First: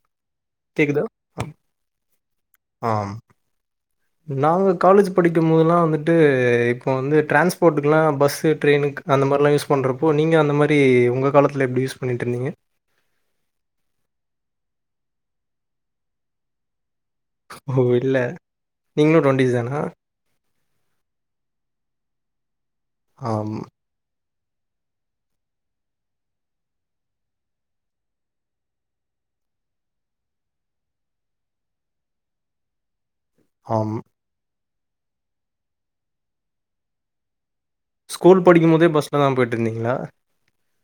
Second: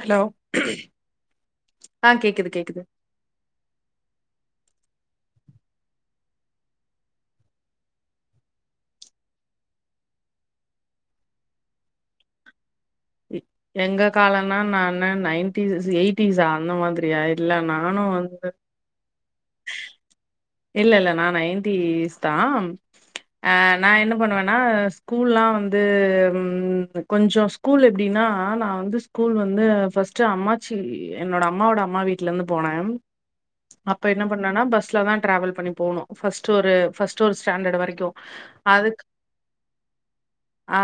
Hello கேக்குதா ஆ கேக்குது கேக்குது ஆ நாங்க காலேஜ் படிக்கும்போதுலா வந்துட்டு இப்போது வந்து ட்ரான்ஸ்போர்ட்டுக்குலா பஸ்ஸு ட்ரெயினுக்கு அந்த மாரிலா யூஸ் பண்ணுறப்போ நீங்க அந்த மாரி உங்க காலத்துல எப்டி யூஸ் பண்ணிட்டுருந்தீங்க எங்க காலனா நான் நயன்டீஸ் எயிட்டிஸா அந்த மாதிரி சரியா இல்ல நானு வந்து டுவெண்ட்டிஸ் தானா இல்ல இல்ல நா நைன்டிஸ் தா அ ஆம் நா என்ன பண்ணுவ னா ஸ்கூல்லா வந்து கொஞ்ச ஸ்கூல் எப்படின்னா நா வந்து ஸ்கூல் வந்து ஃபர்ஸ்ட் அம்மாச்சி என்னோட அம்மாவோட அம்மா வீட்டுல இருந்து போனே ஆம் அப்ப என்ன பண்ணனா பஸ் லதா டிராவல் பன்னி போனு ஃபர்ஸ்ட் ஒரு ஃபர்ஸ்ட் ஒரு ஸ்டாண்டர்ட் வரைக்கு ஸ்கூல் படிக்கு அதுக் போதே பஸ்லதா போயிட்டு இருந்தீங்களா ஆ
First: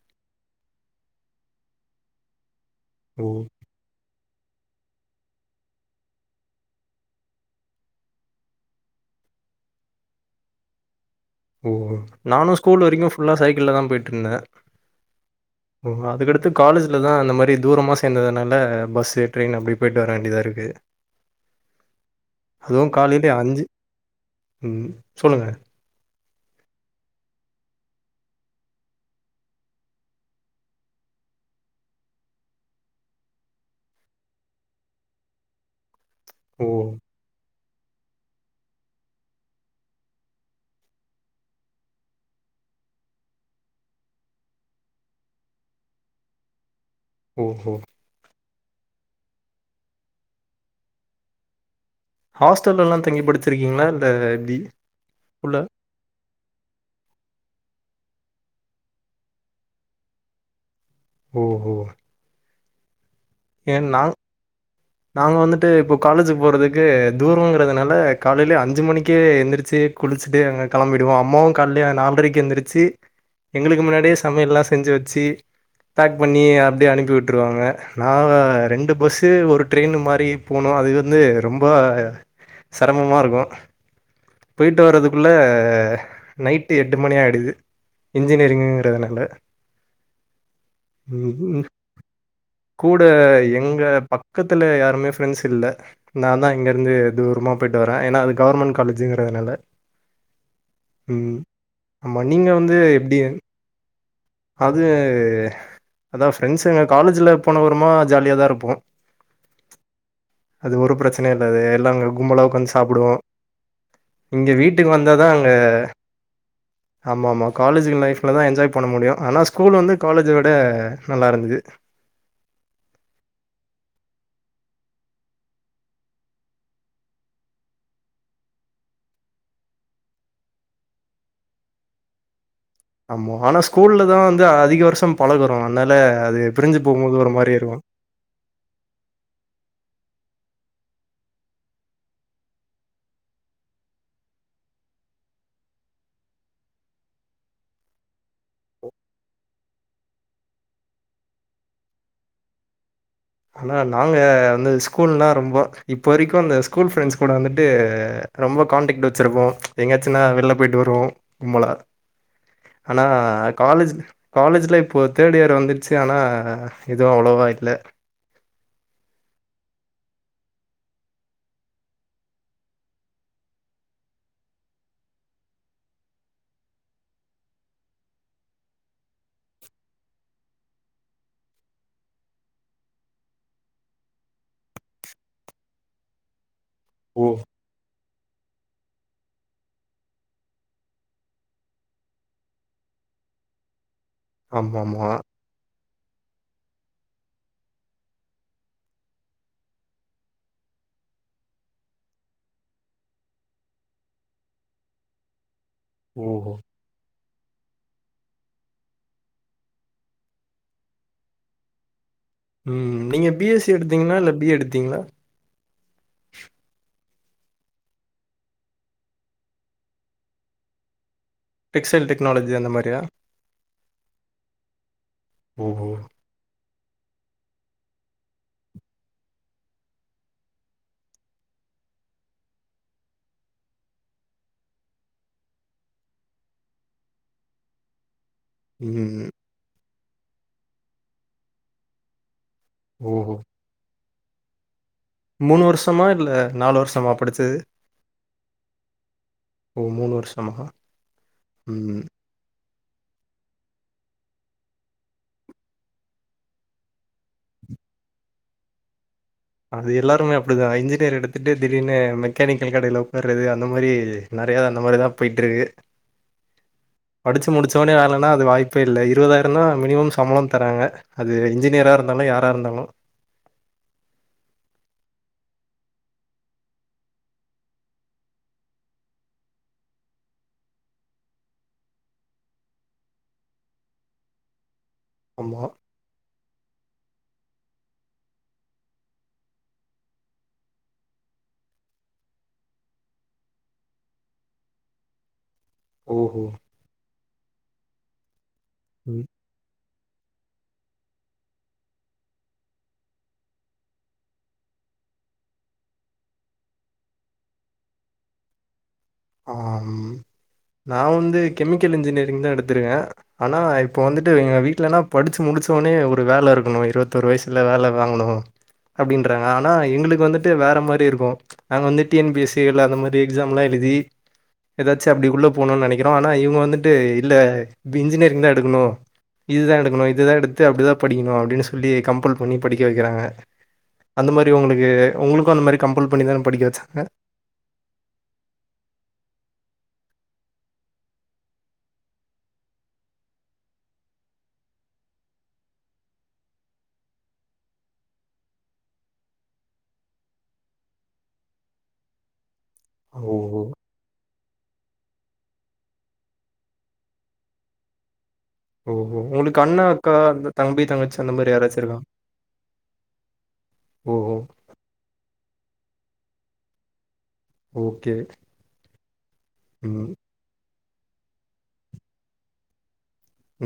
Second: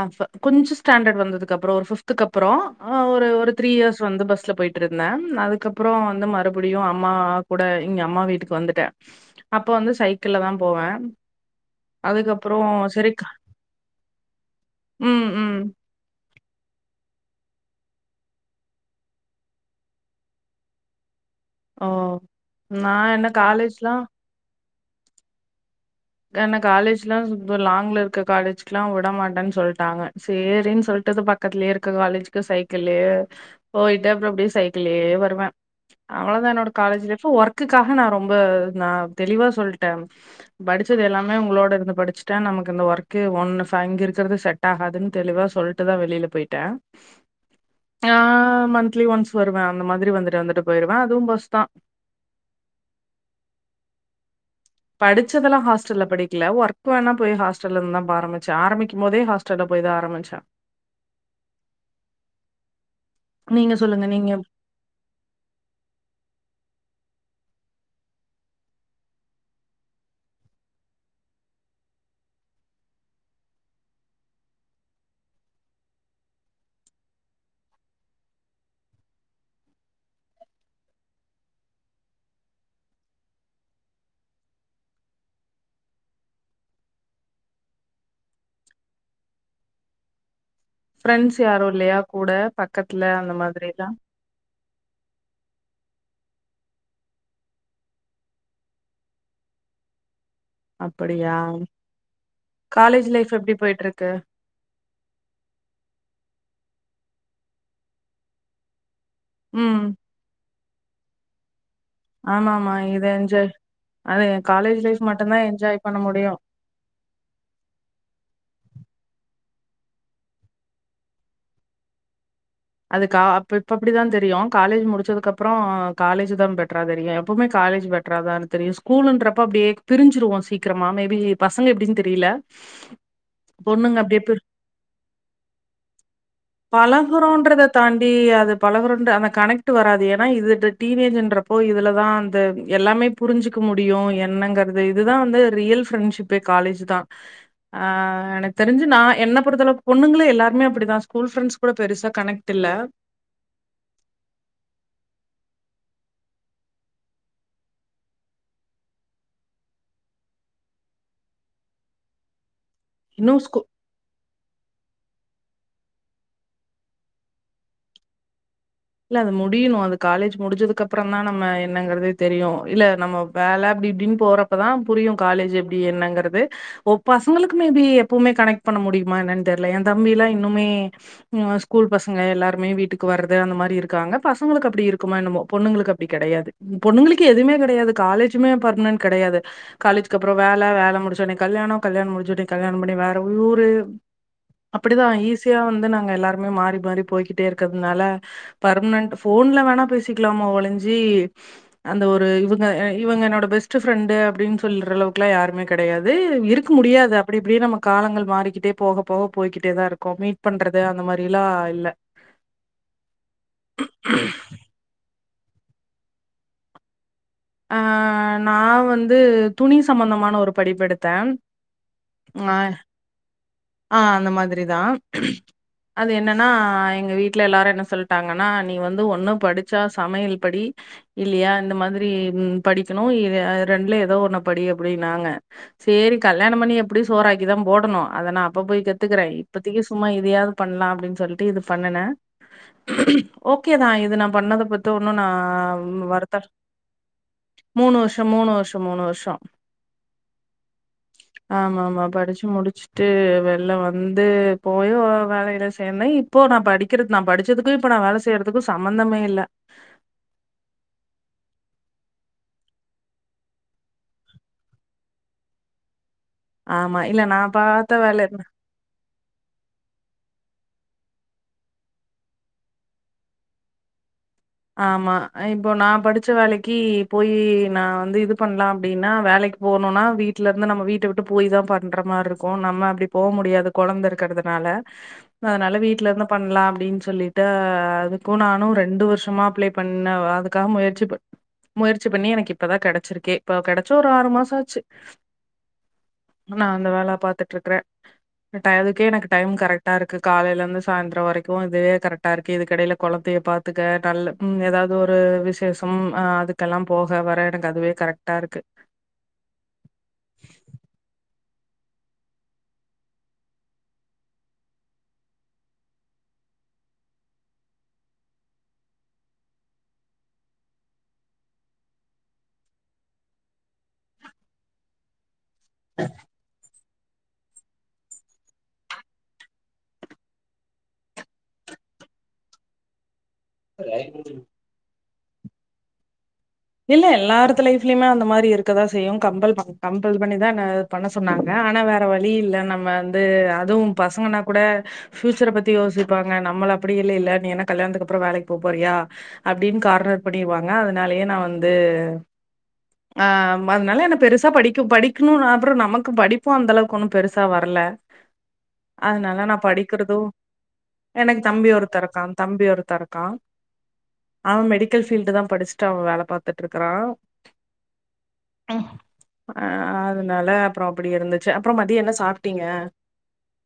கொஞ்ச ஸ்டாண்டர்ட் வந்ததுக்கு அப்புறோ ஒரு பபிப்துக்கு அப்புறோ ஆ ஓ ஒரு த்ரீ இயர்ஸ் வந்து பஸ் பஸ் லா போய்ட்டு இருந்தே அதுக்கப்பறம் வந்து மறுபடியு அம்மா கூட இங்க அம்மா வீட்டுக்கு வந்துட்டே அப்போ வந்து சைக்கிள் தா போவே ஓ நானு அதுக்கப்புறோ ஸ்கூல் வரைக்கு சரி க- ஃபுல்லா சைக்கிள் தா போயிட்டு இருந்த ம் ம் ஓ அதுக்கடுத்து காலேஜில தா அந்த மாதிரி தூரமாக சேர்ந்ததுனால பஸ் ட்ரெயின் அப்படி போயிட்டு வர வேண்டியதாக இருக்கு ஓ அதுவு நா என்ன காலையில அஞ்சு காலேஜ்லா ம் சொல்லுங்க. கன காலேஜ் எல்லா லாங் இருக்க காலேஜ்க்கு எல்லா விடமாட்டேன்னு சொல்லிட்டாங்க சரின்னு சொல்லிட்டு பக்கத்துலயே இருக்க காலேஜ்க்கு சைக்கிளயே போயட்டு அப்புறம் அப்படியே சைக்கிளயே வருவே அவள தா ஓ என்னோட காலேஜ் லைப் ஒர்க க்காக நா ரொம்ப நா தெளிவா சொல்லிட்ட படிச்சது எல்லாமே உங்களோட இருந்து படிச்சட்ட நமக்கு இந்த ஒர்க்கு ஒன்னு ஃபங் இருக்கிறது செட் ஆகாதுன்னு தெளிவா சொல்லிட்டு தா வெளில்ல போய்ட்ட ஓஹோ ஆ மன்த்லி ஒன்ஸ் வருவே அந்த மாதிரி வந்துட்டு வந்துட்டு போயிருவா அதுவு பஸ் தா ஹாஸ்டல்ல எல்லா தங்கி படிச்சிருக்கீங்களா இல்ல எப்படி படிச்சதெல்லா ஹாஸ்டல்ல படிக் இல்ல ஒர்க் வேணா போய் ஹா்டல்ல இருந்து தா ஆரம்பிச்ச ஆரம்பிக்கு போதே ஹாஸ்டல்ல போய் தா ஆரம்பிச்ச ஓ ஒ நீங்க ஏன் நா சொல்லுங்க நீங்க நாங்க வந்துட்டு இப்போ காலேஜ் போறதுக்கு தூரங்கிறதுனால காலையில அஞ்சு மணிக்கே எந்திரச்சி குளிச்சுட்டு அங்க கிளம்பிடுவோ அம்மாவும் காலைலே நாலரைக்கு எழுந்திரிச்சு எங்களுக்கு முன்னாடியே சமைய ல்லா செஞ்சு வச்சு பேக் பண்ணி அப்படியே அனுப்பி விட்டுருவாங்க நா ரெண்டு பஸ்ஸ ஒரு ட்ரெயின் மாரி பொன்னு அது வந்து ரொம்ப சிரமா இருக்கு போயிட்டு வரதுக்குள்ள நைட்டு எட்டு மணி ஆயிடுது இன்ஜினியரிங்கிறதுனால ப்ரெண்ட்ஸ் யாரு இல்லையா கூட பக் கூட எங்க பக்கத் தத்துல யாருமே ஃப்ரெண்ட்ஸ் இல்ல நா தா இங்க இருந்து தூரமா போயிட்டு வரே ஏன்னா அது கவர்மெண்ட் காலேஜுங்கிறதுனால அப்படியா ம். ஆமா. நீங்க வந்து காலேஜ் எப்டி? லைஃப் எப்படி போயட்டு இருக் க்கு அது அதாவ ஃப்ரெண்ட்ஸ் எங்க காலேஜ்ல போன விறமா ஜாலியாதான் இருப்போம் ம். அது ஒரு பிரச்சனை இல்லது அங்க கும்பல ஆமா உட்கந்து ஆமா இத சாப்பிடுவோம் என்ஜா அது இங்க காலேஜ் வீட்டுக்கு லைஃப் வந்த தான் மட்டுந்தா அங்க என்ஜாய் பண்ண முடியு ஆமா ஆ காலேஜு லைப்ல தான் என்ஜாய் பண்ண முடியும். ஆனா ஸ்கூல் வந்து காலேஜ் விட நல்லா இருந்துது அதுக்க அ இப்ப அப்படிதான் தெரியும் காலேஜ் முடிச்சதுக்கு அப்புறம் காலேஜ் தான் பெட்டரா தெரியும் எப்பவுமே காலேஜ் பெடரா தான்னு தெரியும் ஸ்கூலன்றப்ப அப்படியே பிரிஞ்சுருவோம் சீக்கிரமா மேபி பசங்க எப்படின்னு தெரியல ஆம ஆனா பொண்ணுங்க அப்படியே ஸ்கூல்லதான் பிரி வந்து அதிக வருஷம் பழகுறோம் அதனால அது பிரிஞ்சு போகும்போது ஒரு மாரி பழகுகின்றத இருக்கும். தாண்டி பழகுறோ அந்த கணக்ட் வராது ஏன்னா இதுட்ட டீன் ஏஜ் என்றப்ப இதுலதான் அந்த எல்லாமே புரிஞ்சுக்க முடியும் என்னங்கிறது இதுதான் வந்து ரியல் ப்ரெண்ட்ஷிப் காலேஜ் தான் ஆஹ் எனக்கு தெரிஞ்சு நான் என்ன பொறளவுக்கு பொண்ணுங்களே எல்லாருமே அப்படிதான் ஸ்கூல் ஃப்ரெண்ட்ஸ் கூட பெருசா கனெக்ட் இல்ல ஆனா நாங்க வந்து ஸ்கூல்னா ரொம்ப இப்போ வரைக்கும் அந்த ஸ்கூல் ஃப்ரெண்ட்ஸ் கூட வந்துட்டு ரொம்ப கான்டெக்ட் வச்சிருப்போம் எங்காச்சுன்னா வெளில போயிட்டு வருவோம் கும்பலா ஆனா இன்னு ஸ்கூ காலேஜ் காலேஜ்ல இப்போ தேர்ட் இயர் வந்துடுச்சு ஆனால் எதுவும் அவ்வளோவா இல்லை இல்ல அது முடியணும் அது காலேஜ் முடிச்சதுக்கு அப்புறம் தான் நம்ம என்னங்கறதே தெரியும் இல்ல நம்ம வேலை அப்படி இப்படின்னு போறப்பதான் புரியும் காலேஜ் எப்படி என்னங்கறிறது ஒ பசங்களுக்குமே பி எப்பவுமே கனெக்ட் பண்ண முடியுமா என்னன்னு தெரியல என் தம்பிலாம் இன்னமே ஸ்கூல் பசங்க எல்லாருமே வீட்டுக்கு வராது அந்த மாதிரி இருக்காங்க பசங்களுக்கு அப்படி இருக்குமா என்னமோ பொண்ணுங்களுக்கு அப்படி கிடையாது ஓ! பொண்ணுங்களுக்கு எதுவுமே கிடையாது காலேஜ் ஜ்மே பர்மனன்ட் கிடையாது காலேஜ்க்கு அப்புறம் வேலை முடிச்ச உடனே கல்யாணம் கல்யாணம் முடிச்சோடே கல்யாணம் பண்ணி வேற ஊரு ஆமாமா. அப்படிதான் ஈஸியா வந்து ந எல்லாருமே மாறி மாறி போய்கிட்டே இருக்கிறதுனால பர்ம்னன்ட் போன்ல வேணா பேசிக்கலாமா ஒலிஞ்சி அந்த ஒரு இவுங்க இவுங்க என்னோட பெஸ்ட் ஃப்ரெண்டு் அப்படின் சொல்ற அளவுக்கெல்லா யாருமே கெடையாது ஓஹோ! இருக் முடியாது அ அப்டி இப்டியே நம்ம காலங்கள் மாறிக்கிட்டே போக போக போய்கிட்டே தா இருக்கொ மீட் பண்றது அந்த மாரிலா இல்ல ம் நீங்க பிஎஸ்சி எடுத்தீங்னா இல்ல பி எடுத்தீங்ளா அஹ் நா வந்து துணி சம்பந்தமான ஒரு படிப்பு எடுத்தே பிக்ஸெல் டெக்னாலஜி அந்த மாரியா ஆஹ் அந்த மாதிரி தா ஓஹோ! அது என்னன்னா எங்க வீட்ல எல்லாரு‌ என்ன சொல்ட்டாங்கன்னா நீ வந்து ஒண்ணு படிச்சா சமையல் படி இல்லியா இந்த மாதிரி படிக்ணு இ ரெண்டுல ஏதோ ஒண்ணு படி அப்படினாங்க ஸேரி கல்யாணொ பண்ணி எப்டியு சோறாக்கி தா போடணு அதனா அப்ப போய் கத்துக்குறெ ம். இப்பத்திக் சும்மா எதையாவது பண்லா அப்டின் சொல்லிட்டு இது பண்ணுனே ஓஹோ! ஓகே தா இது நம் பண்ணத பத் ஒன்னு நா வருஷமா? இல்ல வருத்த வருஷமா படிச்சது? மூணு வருஷ மூணு வருஷ மூணு வருஷ ஓ! வருஷமா? ஆமா ம். ஆமா படிச்சு முடிச்சு [unintelligible] வெள்ல வந்து போயி வேலெய்ல ஸேந்தே இப்போ நா படிக்கிற நா படிச்சதுக்கு இப்ப நா வேலை செய்றதுக்கு சம்பந்தமே இல்ல அது எல்லாருமே அப்டிதா இன்ஜினியர் எடுத் துட்டு திடீர்னு மெக்கானிக்கல் கடையில உக்காறது அந்த மாரி நெறையா அந்த மாரிதா பொயிட்டு ருக்கு ஆமா. இல்ல படிச்சு நான் பார்த்த முடிச்சோனே வேலை வேலென்னா அது வாய்ப்பே இல்லை இருவதாயிரந்தா மினிமம் சம்பளொ தராங்க அது இன்ஜினியரா இருந்தாலு யாரா இருந்தாலு ஆமா இப்போ நா படிச்ச வேலைக்கு போய் நா வந்து இது பண்லா அப்டின்னா வேலைக்கு போனுனா வீட்டுல இருந்து நம்ம வீட்ட விட்டு போய் தா பண்ற மாருக்கு நம்ம அப்படி போக முடியாது கொழந்த இருக்கறதுனால ஆமா. அதனால வீட்ல இருந்து பண்லா அப்டின் சொல்லிட்டு அதுக்கு நானு ரண்டு வர்ஷ் ஷமா அப்ளெ பண்ண அதுக்காக முயற்சி ப முயற்சி பண்ணி எனக்கு இப்பதா கெடைச்சிருக்கே இப்ப கெடைச்சு ஒரு ஆறு மாசொ ஆச்சு ஓஹோ! ஆனா அந்த வேல பாத் த்ட்ருக்குற பட் அதுக்கே ம். எனக்கு டைம் கரெக்ட் டாருக்கு காலையில இருந்து சாய்ந்தரொ வரைக்கு இதுவே கரெக்டா இருக்கு இதுக்கெடையில கொழந்தைய பாத்துக்க டல்ல ம் எதாவது ஒரு விசேஷம் அ அதுக்கெல்லா போக வர எனக்கு அதுவே கரெக்ட்டா ருக்கு நா வந்து கெமிக்கல் இன்ஜினியரிங் தா எடுத்திருக்க ஆனா இப்போ வந்துட்டு எங்க வீட்லனா படிச்சு முடிச்சோனே ஒரு வேல இருக்கணு இருவத்தொரு வயசுல வேல வாங்கணு அப்டின்றாங்க ஆனா எங்ளுக்கு வந்துட்டு வேற மாரி இருக்கு நாங்க வந்து T N P S C இல்ல அந்த மாதி எக்ஸாம்லா எழுதி எதாச்சு அப்டி உள்ள போணுன் நெனைக்கிறோ ஆனா இவ்ங்க வந்துட் ட்டு இல்ல இப்ப இன்ஜினியரிங்தா எடுக்கணு இதுதா எடுக்கணு இதுதா எடுத்து அப்டிதா படிக்கணு அப்டின்னு சொல்லி கம்பல் பண்ணி படிக்க வெக்கிறாங்க அந்த மாரி உங்ளுக்கு உங்களுக்கு அந்த மாரி கம்பல் பண் இல்ல எல்லார்த்து லைஃப்லயுமே அந்த மாரி இருக்கதா செய்யு கம்பல் ப கம்பல் பண்ணிதா நா பண்ண சொன்னாங்க ஆனா வேற வழி இல்ல நம்ம வந்து அதுவு பசங்கன்னா கூட ஃப்யூச்சர பத்தி யோசிப்பாங்க நம்மள அப்டி இல்லைல்ல நீ என்ன கல்யாணத்துக்கு அப்புறோ வேலைக்கு போப் போறியா அப்டின்னு கார்னர் பண்ணிருவாங்க அதனாலயே நா வந் ந்து ஆ ஓஹோ ம அதனால என்ன பெருச தா படிக் படிக்கணுன் அப்பறோ நமக்கு படிப்பு அந்தளவுக்கு ஒண்ணு பெருசா வரல ஓஹோ அதனால நா உங்களுக்கு அண்ணா அக்கா படிக்கொறது அந்த தம்பி தங்கச்சி அந்த எனக்கு மாரி தம்பி யாராச்சு ஒருத்த இருக்கா தம்பி ஒருத்த இருக்கா ஓஹோ அவ மெடிக்கல் ஃபீல்டுதா படிச்சுட்டு அவ வேல பாத் த்துட்டு இருக்கறா ஓகே அ ம் அதனால அப்றோ அப்டி இருந்துச்சு அப்றோ மதியோ என்ன சாப்பிட்டீங்க?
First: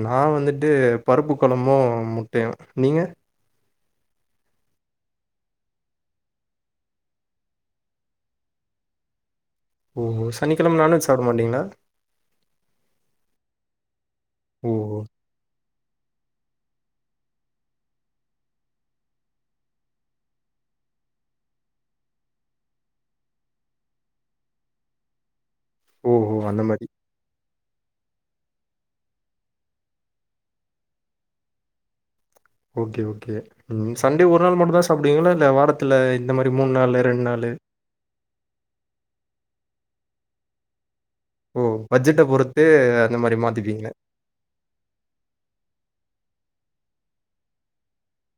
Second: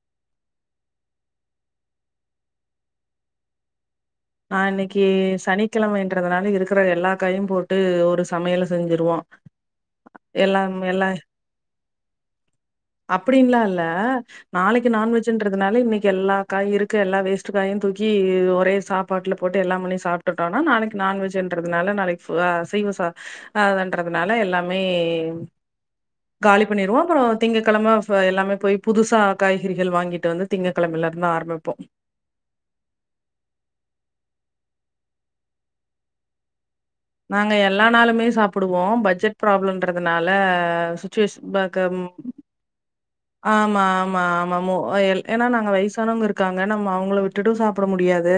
நா வந்துட்டு பருப்பு கொழம்பு முட்டையு நீங்க நா இன்னைக்கி சனிக்கெழமன்றதுனால இருக்கற எல்லா காயையு போட்டு ஒரு சமையல செஞ்சிருவோ ஓஹோ எல்லாம் சனிக்கிழம நான்வெஜ் எல்லா சாப்ட மாட்டீங்களா அப்டின்ல்லா இல்ல நாளைக்கு ஓஹோ நான்வெஜ்ன்ற அதனால இன்னைக்கி எல்லா காய் இருக்கு எல்லா வேஸ்ட் காயு தூக்கி ஒரே சாப் பாட்டுல போட்டு எல்லாம் பண்ணி சாப்பிட்டுட்டோனா நாளைக்கி நான்வெஜ்ன்றதுனால நாளைக்கி ஃபுலா அசைவ சா அதன்றதுனால எல்லாமே ஓஹோ அந்த காலி மாரி பண்ணிருவோ அப்புறோ திங்கக்கெழம ஃப எல்லாமே போயி புதுசா காய்கறிகள் வாங்கிட்டு வந்து திங்கக்கெழமல இருந்து ஆரம்பிப்போ ஓகே ஓகே ம் சண்டே ஒரு நாள் மட்டுந்தா சாப்பிடுவீங்களா இல்ல வாரத்துல இந்த மாரி மூண் நாங்க எல்லா நாளுமே சாப்பிடுவோ பட்ஜெட் ப்ராப்ளன்ற ன்றதுனால சுத் ஓ பட்ஜெட்ட பொறுத்தே ஆமா ஆமா ஆமா மோ எ ஏன்னா நாங்க வய்சானவங்க இருக்காங்க நம்மோ அவுங்கள விட்டுட்டு சாப்பிட முடியாது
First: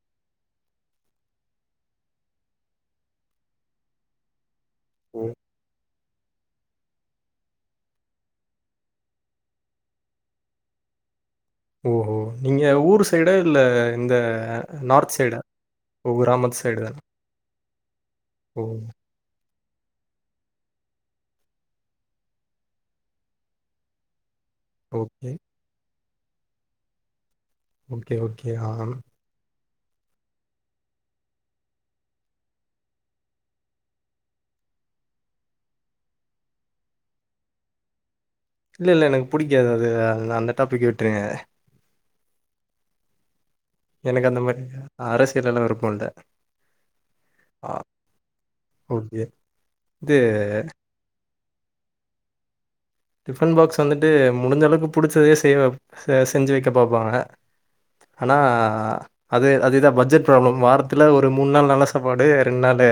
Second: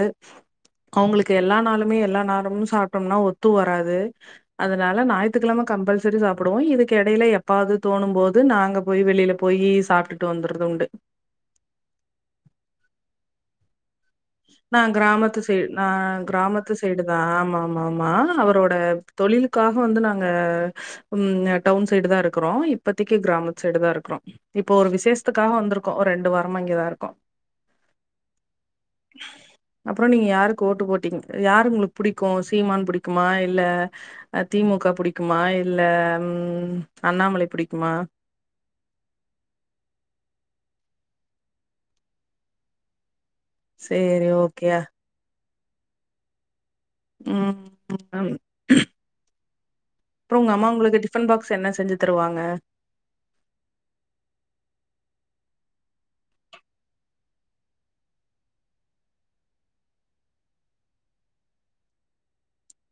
அவுங்களுக்கு எல்லா நாளுமே எல்லா நேரமு சாப்டோம்னா ஒத்து வராது அதனால ஓ! ஞாயத்துக்கிழம கம்பல் சரி சாப்பிடுவோ இதுக்கு எடையில எப்பாவது தோணும்போது நாங்க போய் வெளில போயி சாப்டுட்டு வந்துறது உண்டு ஓஹோ நீங்க ஊரு சைடா இல்ல இந்த நா நார்த் சைடா? கிராமத்து சை நா கிராமத்து சைடு தா ஆமா ஆமா ஆமா ஓ! அவரோட தொழிலு க்காக வந்து நாங்க ம் அ டவுன் சைடு தா இருக்குறோ இப்பத்திக்கு கிராமத் சைடு தா இருக்குறோ இப்போ ஒரு ஓகே. விசேஷ்த்துக்காக வந்துருக் கோ ரெண்டு வாரமா இங்கேதா இருக்கோ ஓகே ஓக் கே [unintelligible] அப்றோ நீங்க யாருக்கு ஓட்டு போட்டீங் யாரு உங்குளுக் புடிக்கு சீமான் புடிக்குமா இல்ல திமுக புடிக்குமா இல்ல ம் அண்ணாமலை புடிக்குமா இல்ல இல்ல எனக்கு புடிக்காது அது அந்த டாபிக் விட்ருங்க சேரி எனக்கு அந்த மாரி ஓகே [unintelligible] அர இதுலெல்லா விருப்போ இல்ல ம் ஆ ம் ம் ஓகே. இது ப்ரோ உங்க அம்மா உங்குளுக்கு டிஃபன் பாக் ஸ் என்ன செஞ்சு தருவாங்க டிஃபன் பாக்ஸ் வந்துட்டு முடிஞ்ச அளவுக்கு புடிச்சதே செய்வ ச செஞ்சு வெக்க பாப்பாங்க ஆனா அது அதுதா பட்ஜெட் ப்ராப்ளம் வாரத்துல ஒரு மூண் நாள் நல்ல சாப்பாடு ரெண்ட் நாளு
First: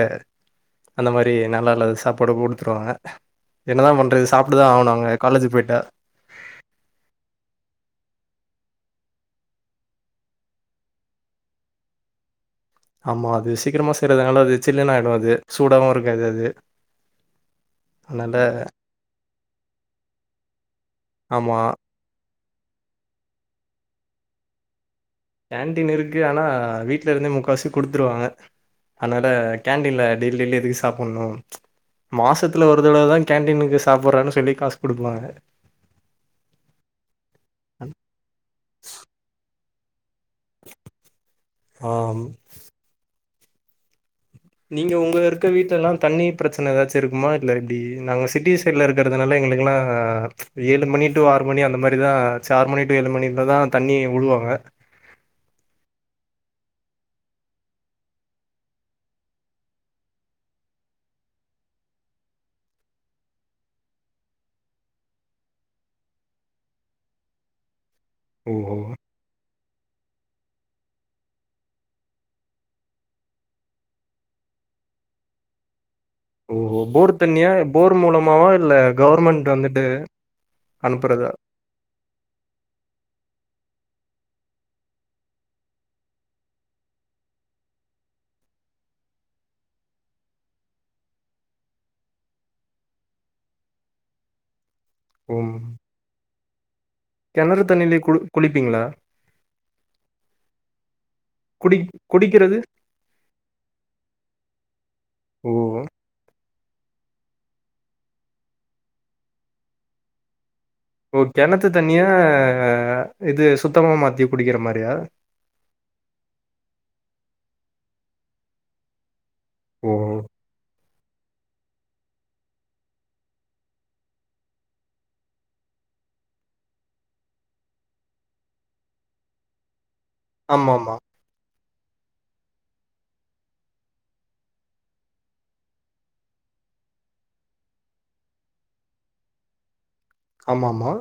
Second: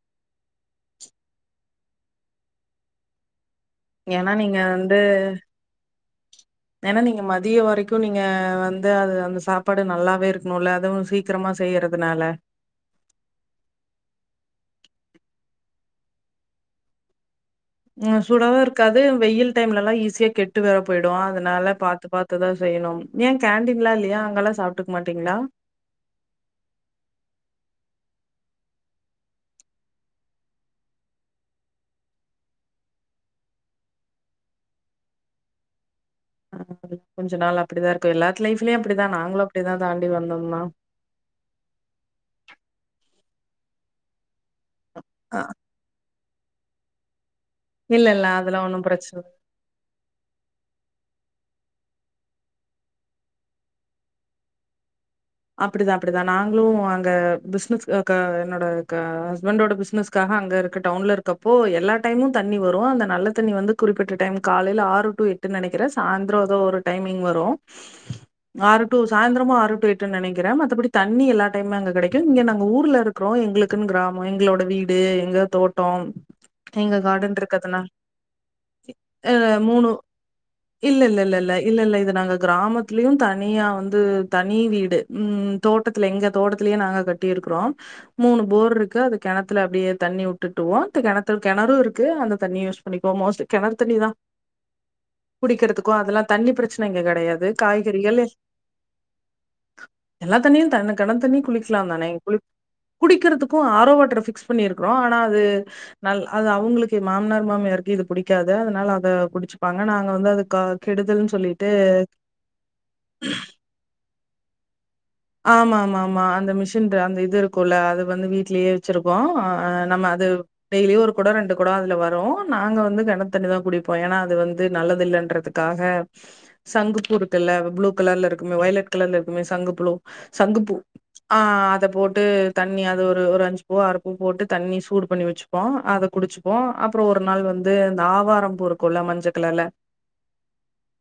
அந்த மாரி நல்லாலாத சாப்பாடு போட்டுத்தருவாங்க என்னதா பண்றது சாப்ட்டுதா ஆவணு அ அ ஏன்னா நீங்க மதியோ வரைக்கு நீ ங்க வந்து அது அந்த சாப்பாடு நல்லாவே இருக்குனோல அதுவு சீக்கிரமா செய்யறதுனால ஆமா அது சீக்கிரமா செய்றதுனால அது சில்லுனு ஆய்டு அது சூடாவு இருக்காது அது ம் அதனால சூடாவு இருக்காது வெயில் டைம்லெல்லா ஈஸியா கெட்டு வேற போயிடு ஆமா அதனால பாத்து பாத் து தா செய்யணும் ஏன் கேண்டீன்லா இல்லயா அங்கல்லா சாப்டுக் கேன்டீன் இருக்கு ஆனா வீட்ல இருந்தே முக்காசி குடுத் ருவாங்க அதனால கேண்டடீன்ல டெய்லி டெய்லி எதுக்கு சாப்புன்னோ ச்ச் மாசத்துல ஒரு தடவுதா கேண்டீனுக்கு சாப்புற்றன் சொல்லி காசு குடுக்குவாங்க அ [inaudible] கொஞ்ச நாள் அப்படிதா இருக்கு எல்லாத்து லைஃப்லயு அப்படிதா நாங்களு அப்படி தா தாண்டி வந்தோம்மா ஆம் நீங்க உங்க அ இருக்க வீட்லெல்லா தண்ணி ப்ரச்சுன எதச்சு இருக்குமா இல்ல எப்டி இல்ல இல்ல நாங்களா சிட்டி அதெல்லா சைட்ல ஒன்னு பிரச்சன இருக்குறதுனால எங்களுக்குல்லா ஏழு அடடன் பண்ணிட்டு ஆறு மணி அந்த மாரிதா ச்ச ஆறு மணி டு ஏழு மணிலதா தண்ணி உடுவாங்க அப்புடிதா அப்புடிதா நாங்களு அங்க ப்ஸ்னஸ் க என்னோட க ஹஸ்பண்டோட ப்ஸ்னஸ்காக அங்க இருக்க டவுன்ல இருக்கப்போ எல்லா டைமு தண்ணி வரு அந்த நல்ல தண்ணி வந்து குறிப்பிட்ட டைம் காலையில ஆறு டு எட்டு நெனக்கிறே சாய்ந்ரோ ஒரு டைமிங் வரு ஓஹோ ஆறு டூ சாய்ந்தரமு ஆறு ட்டு நெனக்கிறே மத்தபடி தண்ணி எல்லா டைம்மு அங்க கெடைக்கு இங்க நாங்க ஊர்ல இருக்குறோ எங்ளுக்குனு க்ராமோ எங்களோட வீடு எங்க தோட் டோ ஓஹோ எங்க போர் கார்டன் தண்ணியா இருக்கற்துனால போர் மூலமாவா இல்ல அ கவர்மெண்ட் வந்துட்டு மூணு இல்ல இல்ல அனுப்புறதா இல்ல இல்ல இல்ல இல்ல இது நாங்க கிராமத்துலயும் தனியா வந்து தனி வீட் ட்டு ம் தோட்டத்துல எங்க தோட்டத்துலெயே நாங்க கட்டி இருக்குறோம் மூணு ஃபோர் இருக்கு அது கெணத்துல அப்டியே தண்ணி விட்டுட்டுவோ கெணத்துல கெணரும் இருக்கு அந்த தண்ணி யூஸ் பண்ணிக்குவோ மோஸ்ட்லி கெணறு தண்ணிதா குடிக்கிறதுக்கும் அதெல்லா தண்ணி ப்ரச்ச கெணறு தண்ணில கு குளிப்பீங்ளா எல்லா தண்ணியுந் தான்ன கெணத்து தண்ணியு குளிக்கலாம் தான இங் குளிக் குடிக்கிறது குடிக்கிறதுக்கு ஆரோவாட்டர் பிக்ஸ் பண்ணி இருக்குறோ ஆனா அது ஓ நல் அது அவு உங்களுக்கு மாம்னார் மாமியருக்கு இது புடிக்காது அதனால அத குடிச்சுப்பாங்க நாங்க வந்து அது கா ஓ கெடுதல்னு சொல்லிட்டு கெணத்து தண்ணிய இது சுத்தமா மாத்தி குடிக்கிற மாரியா ஆமா ஆமா ஆமா அந்த மிஷின் அந்த இது இருக்குல்ல அது வந்து வீட்லயே வச்சுருக்கோ ஓ நம்ம அது டெய்லியு ஒரு கூட ரெண்டு கொடோ அதுல வரு நாங்க வந்து கெணத்து தண்ணி தா குடிப்போ ஏன்னா அது வந்து நல்லது இல்லன்றதுக்காக சங்கு பூ இருக்குல்ல ப்ளூ கலர்ல இருக்குமே ஒயிலட் கலர்ல இருக்குமே சங்கு ப்ளூ சங்குப்பூ ஆமாமா. ஆ ஆ அத போட்டு தண்ணி அது ஒரு ஒரு அஞ்சு பூ அறு பூ போட்டு தண்ணி சூடு பண்ணி வச்சுப்போ அத குடிச்சுப்போ அப்பறோ ஒரு நாள் வந்து இந்த ஆவாரம் பூ இருக்குல்ல மஞ்ச கலர்ல ஆமாம்மா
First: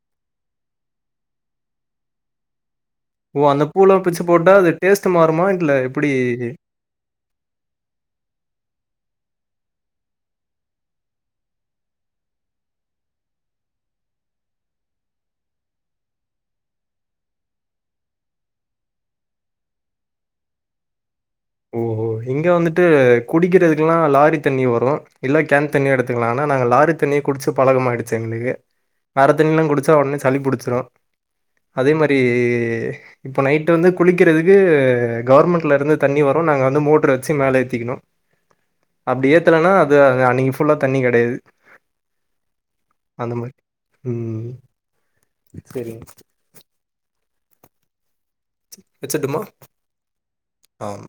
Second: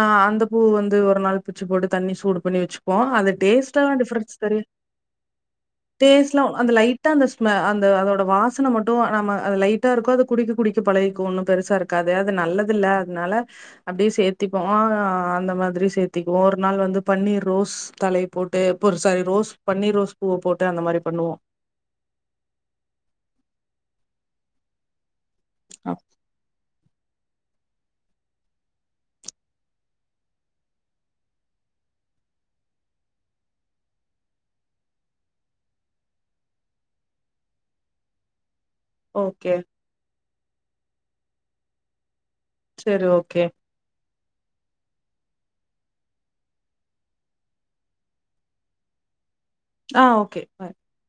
ஆ அந்த பூ வந்து ஒரு நாள் பிச்சி போட்டு தண்ணி சூடு பண்ணி வச்சுக் ஓ அந்த பூலாம் பிச்சு போட்டா அது டேஸ்ட் மாறுமா இல்ல எப்புடி ட்டா அந்த ஸ்மெ அந்த அதோட வாசன மட்டு நம்ம அ லைட்டா இருக்கூ அத குடிக்க குடிக்க பழகிக்கு ஒன்னும் பெருசா இருக்காது அது நல்லது இல்ல அதனால அப்டியே சேத்திப்போ அந்த மாதிரி சேத்திக்குவோ ஒரு நாள் வந்து பன்னீர் ரோஸ் தலை போட்டு [unintelligible] ரோஸ் பன்னீர் ரோஸ் பூவ போட்டு அந்த மாரி பண்ணுவோ ஓஹோ இங்க வந்துட்டு குடிக்கிறதுக்குல்லா லாரி தண்ணி வரு இல்ல கேன் தண்ணியா எடுத்துக்லா ஆனா நாங்க லாரி தண்ணிய குடிச்ச பழகம்மாயிடுச்சு எங்களுக்கு வேற தண்ணிலா குடிச்சா ஒடனே சளி புடிச்சுரு அதே மாரி இப்போ நைட் வந்து குளிக்கிறதுக்கு ஃகவர்மெண்ட்ல இருந்து தண்ணி வரு நாங்க வந்து மோட்டரு வச்சு மேல ஏத்திக்கணு அப்டி ஓகே ஏத்தலன்னா அது அன்னக்கி ஃபுல்லா தண்ணி கெடையாது செரி ஓகே ம் ம் செரிங் வச்சுர்ட்டுமா ஆ ஓகே பாய் ஆம்